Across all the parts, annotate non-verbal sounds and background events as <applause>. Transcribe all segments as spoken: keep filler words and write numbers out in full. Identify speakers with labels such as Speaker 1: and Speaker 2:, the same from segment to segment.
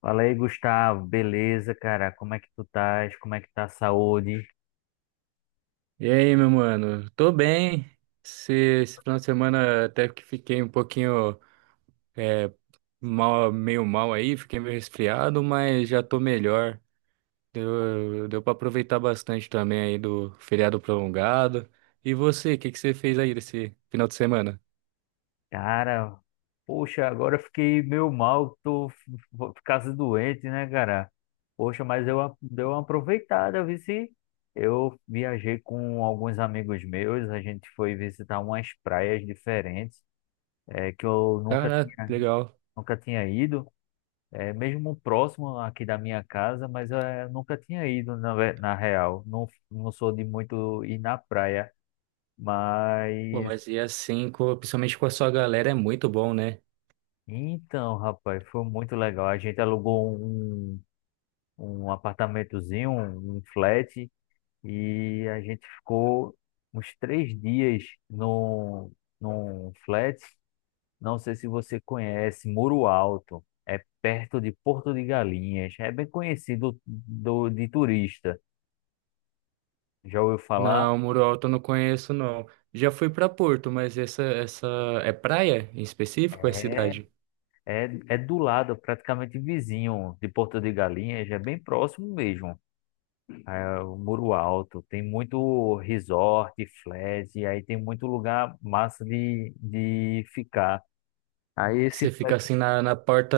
Speaker 1: Fala aí, Gustavo. Beleza, cara? Como é que tu estás? Como é que tá a saúde?
Speaker 2: E aí, meu mano? Tô bem. Esse, esse final de semana até que fiquei um pouquinho é, mal, meio mal aí, fiquei meio resfriado, mas já tô melhor. Deu, deu pra aproveitar bastante também aí do feriado prolongado. E você, o que que você fez aí nesse final de semana?
Speaker 1: Cara, poxa, agora eu fiquei meio mal, tô f- f- ficando doente, né, cara? Poxa, mas eu a- dei uma aproveitada, eu vi se eu viajei com alguns amigos meus, a gente foi visitar umas praias diferentes, é, que eu nunca
Speaker 2: Caraca,
Speaker 1: tinha,
Speaker 2: que legal.
Speaker 1: nunca tinha ido, é, mesmo próximo aqui da minha casa, mas é, eu nunca tinha ido na, ve- na real. Não, não sou de muito ir na praia.
Speaker 2: Pô,
Speaker 1: Mas
Speaker 2: mas e assim, co- principalmente com a sua galera, é muito bom, né?
Speaker 1: então, rapaz, foi muito legal. A gente alugou um, um um apartamentozinho, um, um flat, e a gente ficou uns três dias num, num flat. Não sei se você conhece, Muro Alto. É perto de Porto de Galinhas. É bem conhecido do, de turista. Já ouviu falar?
Speaker 2: Não, Muro Alto eu não conheço, não. Já fui pra Porto, mas essa, essa é praia em específico ou é
Speaker 1: É,
Speaker 2: cidade?
Speaker 1: é, é do lado, praticamente vizinho de Porto de Galinhas. É bem próximo mesmo. É o Muro Alto, tem muito resort, flat, e aí tem muito lugar massa de, de ficar. Aí esse
Speaker 2: Você
Speaker 1: flat,
Speaker 2: fica assim na, na porta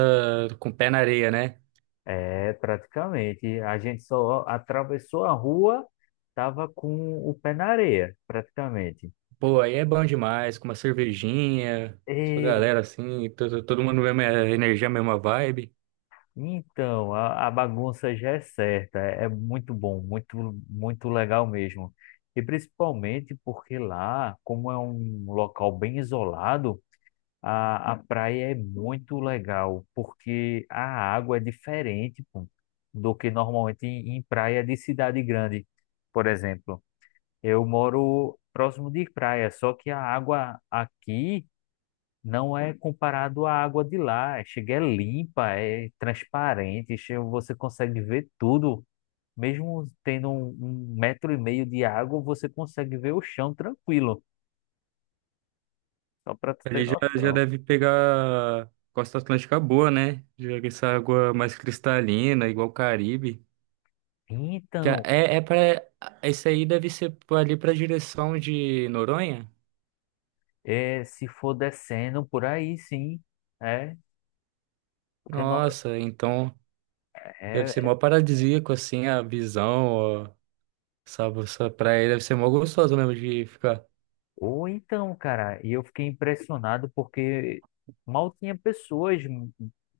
Speaker 2: com o pé na areia, né?
Speaker 1: é, praticamente, a gente só atravessou a rua, tava com o pé na areia, praticamente.
Speaker 2: Pô, aí é bom demais, com uma cervejinha, sua
Speaker 1: E,
Speaker 2: galera assim, todo, todo mundo mesma energia, mesma vibe.
Speaker 1: então, a, a bagunça já é certa, é é muito bom, muito, muito legal mesmo. E principalmente porque lá, como é um local bem isolado, A, a praia é muito legal, porque a água é diferente, pô, do que normalmente em, em praia de cidade grande. Por exemplo, eu moro próximo de praia, só que a água aqui não é comparado à água de lá. é, Chega é limpa, é transparente, che- você consegue ver tudo. Mesmo tendo um, um metro e meio de água, você consegue ver o chão tranquilo, só para tu ter
Speaker 2: Ali já, já
Speaker 1: noção.
Speaker 2: deve pegar Costa Atlântica boa, né? Já que essa água mais cristalina, igual o Caribe. Que é,
Speaker 1: Então,
Speaker 2: é é pra, esse aí deve ser ali pra direção de Noronha?
Speaker 1: é, se for descendo por aí, sim. É, porque não,
Speaker 2: Nossa, então deve ser
Speaker 1: é,
Speaker 2: mó paradisíaco assim a visão, ó. Essa, essa praia deve ser mó gostosa mesmo de ficar.
Speaker 1: ou então, cara, e eu fiquei impressionado porque mal tinha pessoas n-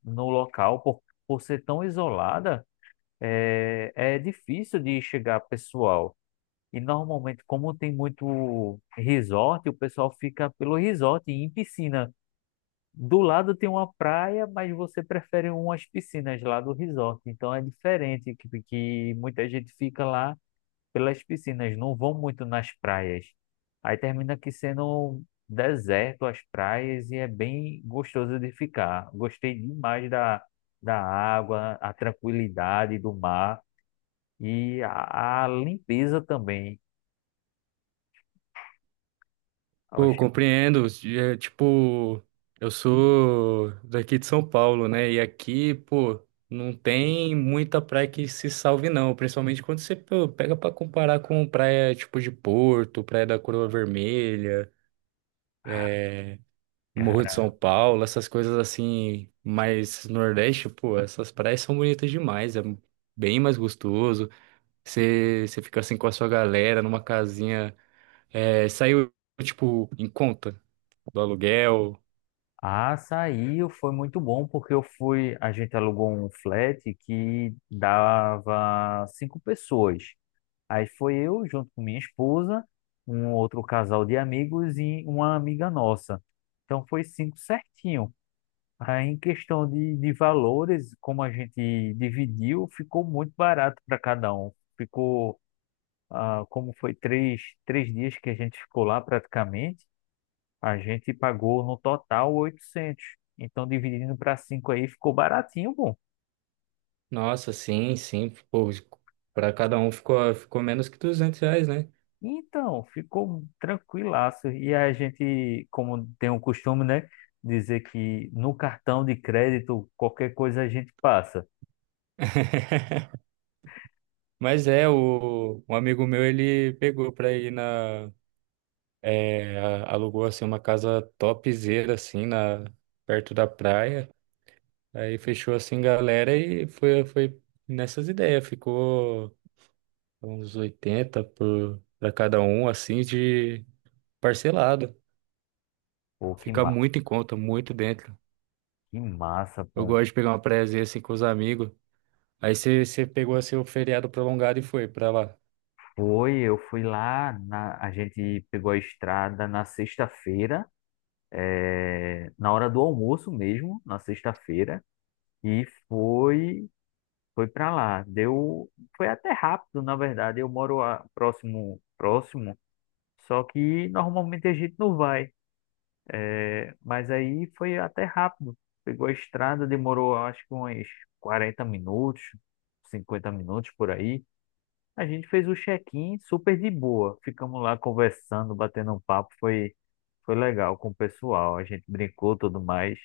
Speaker 1: no local por, por ser tão isolada, é, é difícil de chegar pessoal. E normalmente, como tem muito resort, o pessoal fica pelo resort e em piscina. Do lado tem uma praia, mas você prefere umas piscinas lá do resort. Então é diferente que, que muita gente fica lá pelas piscinas, não vão muito nas praias. Aí termina aqui sendo um deserto as praias e é bem gostoso de ficar. Gostei demais da, da água, a tranquilidade do mar e a, a limpeza também. Eu
Speaker 2: Pô, compreendo. É, tipo, eu sou daqui de São Paulo, né? E aqui, pô, não tem muita praia que se salve, não. Principalmente quando você pô, pega pra comparar com praia tipo de Porto, praia da Coroa Vermelha,
Speaker 1: Ah,
Speaker 2: é, Morro de São
Speaker 1: cara,
Speaker 2: Paulo, essas coisas assim, mais Nordeste, pô, essas praias são bonitas demais. É bem mais gostoso. Você você fica assim com a sua galera numa casinha. É, saiu, tipo, em conta do aluguel.
Speaker 1: a açaí foi muito bom porque eu fui, a gente alugou um flat que dava cinco pessoas. Aí foi eu, junto com minha esposa, um outro casal de amigos e uma amiga nossa. Então foi cinco certinho. Aí em questão de, de valores, como a gente dividiu, ficou muito barato para cada um. Ficou, ah, como foi três, três dias que a gente ficou lá praticamente, a gente pagou no total oitocentos. Então dividindo para cinco aí ficou baratinho, bom.
Speaker 2: Nossa, sim, sim. Pô, para cada um ficou, ficou menos que duzentos reais, né?
Speaker 1: Então, ficou tranquilaço. E a gente, como tem o costume, né, dizer que no cartão de crédito qualquer coisa a gente passa.
Speaker 2: <laughs> Mas é, o, um amigo meu, ele pegou pra ir na... é, a- alugou, assim, uma casa topzera, assim, na, perto da praia. Aí fechou, assim, galera e foi, foi nessas ideias. Ficou uns oitenta por, pra cada um, assim, de parcelado.
Speaker 1: Pô, que,
Speaker 2: Fica
Speaker 1: ma
Speaker 2: muito em conta, muito dentro.
Speaker 1: que massa,
Speaker 2: Eu
Speaker 1: pô.
Speaker 2: gosto de pegar uma praiazinha, assim, com os amigos. Aí você você pegou seu feriado prolongado e foi pra lá.
Speaker 1: Foi, eu fui lá, na, a gente pegou a estrada na sexta-feira, é, na hora do almoço mesmo, na sexta-feira, e foi foi para lá. Deu, foi até rápido, na verdade. Eu moro a- próximo, próximo, só que normalmente a gente não vai. Mas aí foi até rápido. Pegou a estrada, demorou acho que uns quarenta minutos, cinquenta minutos por aí. A gente fez o check-in super de boa. Ficamos lá conversando, batendo um papo. Foi, foi legal com o pessoal. A gente brincou tudo mais.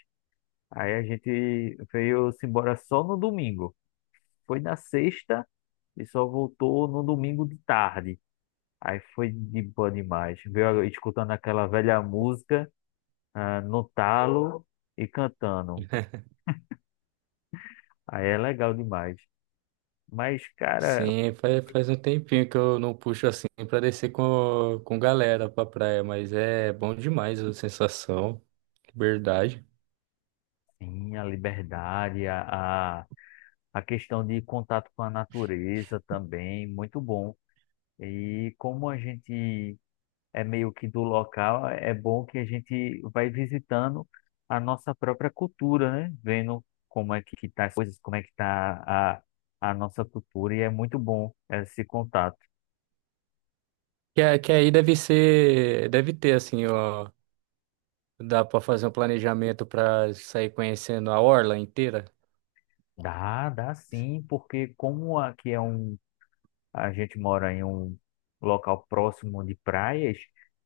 Speaker 1: Aí a gente veio-se embora só no domingo. Foi na sexta e só voltou no domingo de tarde. Aí foi de boa demais. Veio escutando aquela velha música, ah, no talo e cantando. Aí é legal demais. Mas, cara,
Speaker 2: Sim, faz, faz um tempinho que eu não puxo assim pra descer com, com galera pra praia, mas é bom demais a sensação, liberdade.
Speaker 1: sim, a liberdade, a, a, a questão de contato com a natureza também, muito bom. E como a gente é meio que do local, é bom que a gente vai visitando a nossa própria cultura, né? Vendo como é que tá as coisas, como é que tá a, a nossa cultura, e é muito bom esse contato.
Speaker 2: Que, a- que aí deve ser, deve ter assim, ó. Dá para fazer um planejamento para sair conhecendo a orla inteira?
Speaker 1: Dá, dá sim, porque como aqui é um. A gente mora em um local próximo de praias,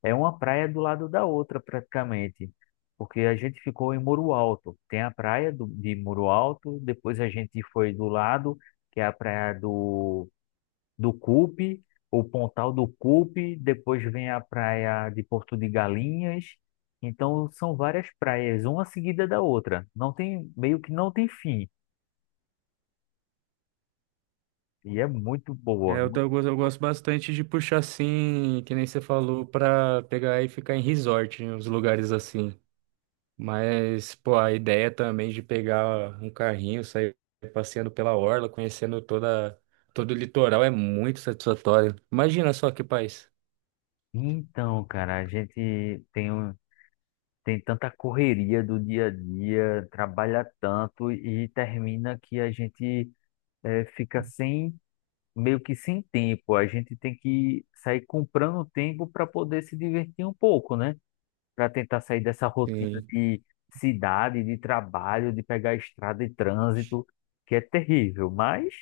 Speaker 1: é uma praia do lado da outra praticamente, porque a gente ficou em Muro Alto. Tem a praia do, de Muro Alto, depois a gente foi do lado, que é a praia do, do Cupe, o Pontal do Cupe, depois vem a praia de Porto de Galinhas. Então são várias praias, uma seguida da outra. Não tem, meio que não tem fim. E é muito
Speaker 2: É,
Speaker 1: boa.
Speaker 2: eu, tô- eu gosto eu gosto bastante de puxar assim, que nem você falou, para pegar e ficar em resort, em uns lugares assim. Mas, pô, a ideia também de pegar um carrinho, sair passeando pela orla, conhecendo toda, todo o litoral é muito satisfatório. Imagina só que país.
Speaker 1: Então, cara, a gente tem um tem tanta correria do dia a dia, trabalha tanto e termina que a gente eh, fica sem, meio que sem tempo. A gente tem que sair comprando tempo para poder se divertir um pouco, né? Para tentar sair dessa rotina
Speaker 2: Sim,
Speaker 1: de cidade, de trabalho, de pegar estrada e trânsito, que é terrível. Mas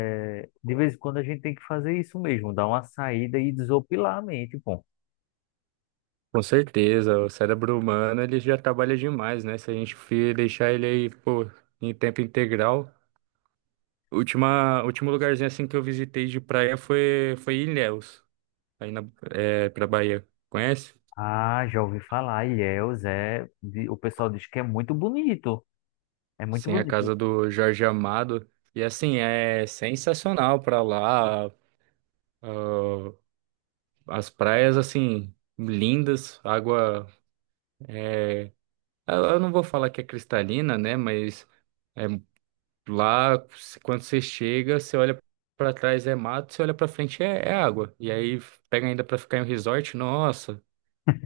Speaker 1: eh, de vez em quando a gente tem que fazer isso mesmo, dar uma saída e desopilar a mente, pô.
Speaker 2: com certeza, o cérebro humano ele já trabalha demais, né? Se a gente fi- deixar ele aí, pô, em tempo integral. Última, último lugarzinho assim que eu visitei de praia foi, foi Ilhéus, aí na, é, pra Bahia. Conhece?
Speaker 1: Ah, já ouvi falar. Ilhéus é. de- O pessoal diz que é muito bonito. É muito
Speaker 2: Sim, a
Speaker 1: bonito.
Speaker 2: casa do Jorge Amado. E assim, é sensacional pra lá. Ah, as praias, assim, lindas, água. Eu eu não vou falar que é cristalina, né? Mas é, lá, se- quando você chega, você olha pra trás é mato, você olha pra frente é, é água. E aí pega ainda pra ficar em um resort, nossa,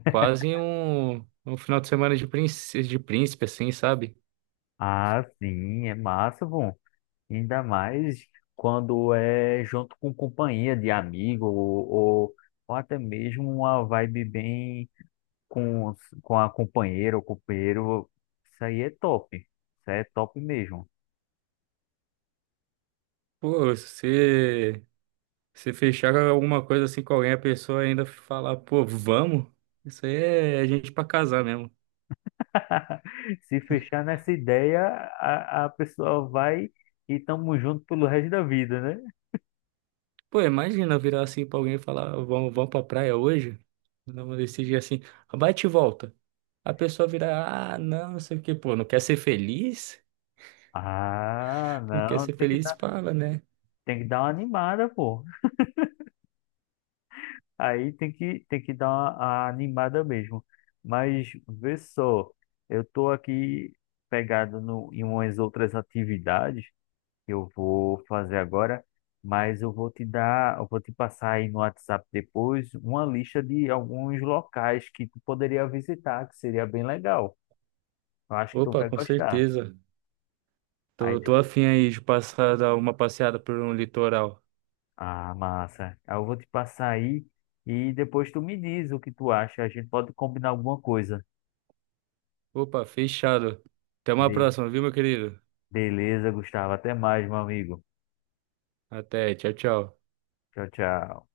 Speaker 2: quase um, um final de semana de príncipe, de príncipe, assim, sabe?
Speaker 1: Ah, sim, é massa, bom. Ainda mais quando é junto com companhia de amigo, ou, ou, ou até mesmo uma vibe bem com, os- com a companheira ou companheiro. Isso aí é top. Isso aí é top mesmo.
Speaker 2: Pô, se se fechar alguma coisa assim com alguém, a pessoa ainda falar, pô, vamos? Isso aí é é gente pra casar mesmo.
Speaker 1: <laughs> Se fechar nessa ideia, a, a pessoa vai e tamo junto pelo resto da vida, né?
Speaker 2: Pô, imagina eu virar assim pra alguém e falar, vamos, vamos pra praia hoje? Vamos decidir assim, bate e volta. A pessoa virar, ah, não, não sei o que pô, não quer ser feliz?
Speaker 1: Ah,
Speaker 2: Não quer
Speaker 1: não,
Speaker 2: ser
Speaker 1: tem que
Speaker 2: feliz?
Speaker 1: dar.
Speaker 2: Fala, né?
Speaker 1: Tem que dar uma animada, pô. Aí tem que, tem que dar uma, a animada mesmo. Mas vê só, eu tô aqui pegado no, em umas outras atividades que eu vou fazer agora, mas eu vou te dar, eu vou te passar aí no WhatsApp depois uma lista de alguns locais que tu poderia visitar, que seria bem legal. Eu acho que tu
Speaker 2: Opa,
Speaker 1: vai
Speaker 2: com
Speaker 1: gostar.
Speaker 2: certeza.
Speaker 1: Aí,
Speaker 2: Tô,
Speaker 1: de-
Speaker 2: tô afim aí de passar dar uma passeada por um litoral.
Speaker 1: ah, massa. Aí eu vou te passar aí e depois tu me diz o que tu acha. A gente pode combinar alguma coisa.
Speaker 2: Opa, fechado. Até uma
Speaker 1: Be-
Speaker 2: próxima, viu, meu querido?
Speaker 1: Beleza, Gustavo. Até mais, meu amigo.
Speaker 2: Até, tchau, tchau.
Speaker 1: Tchau, tchau.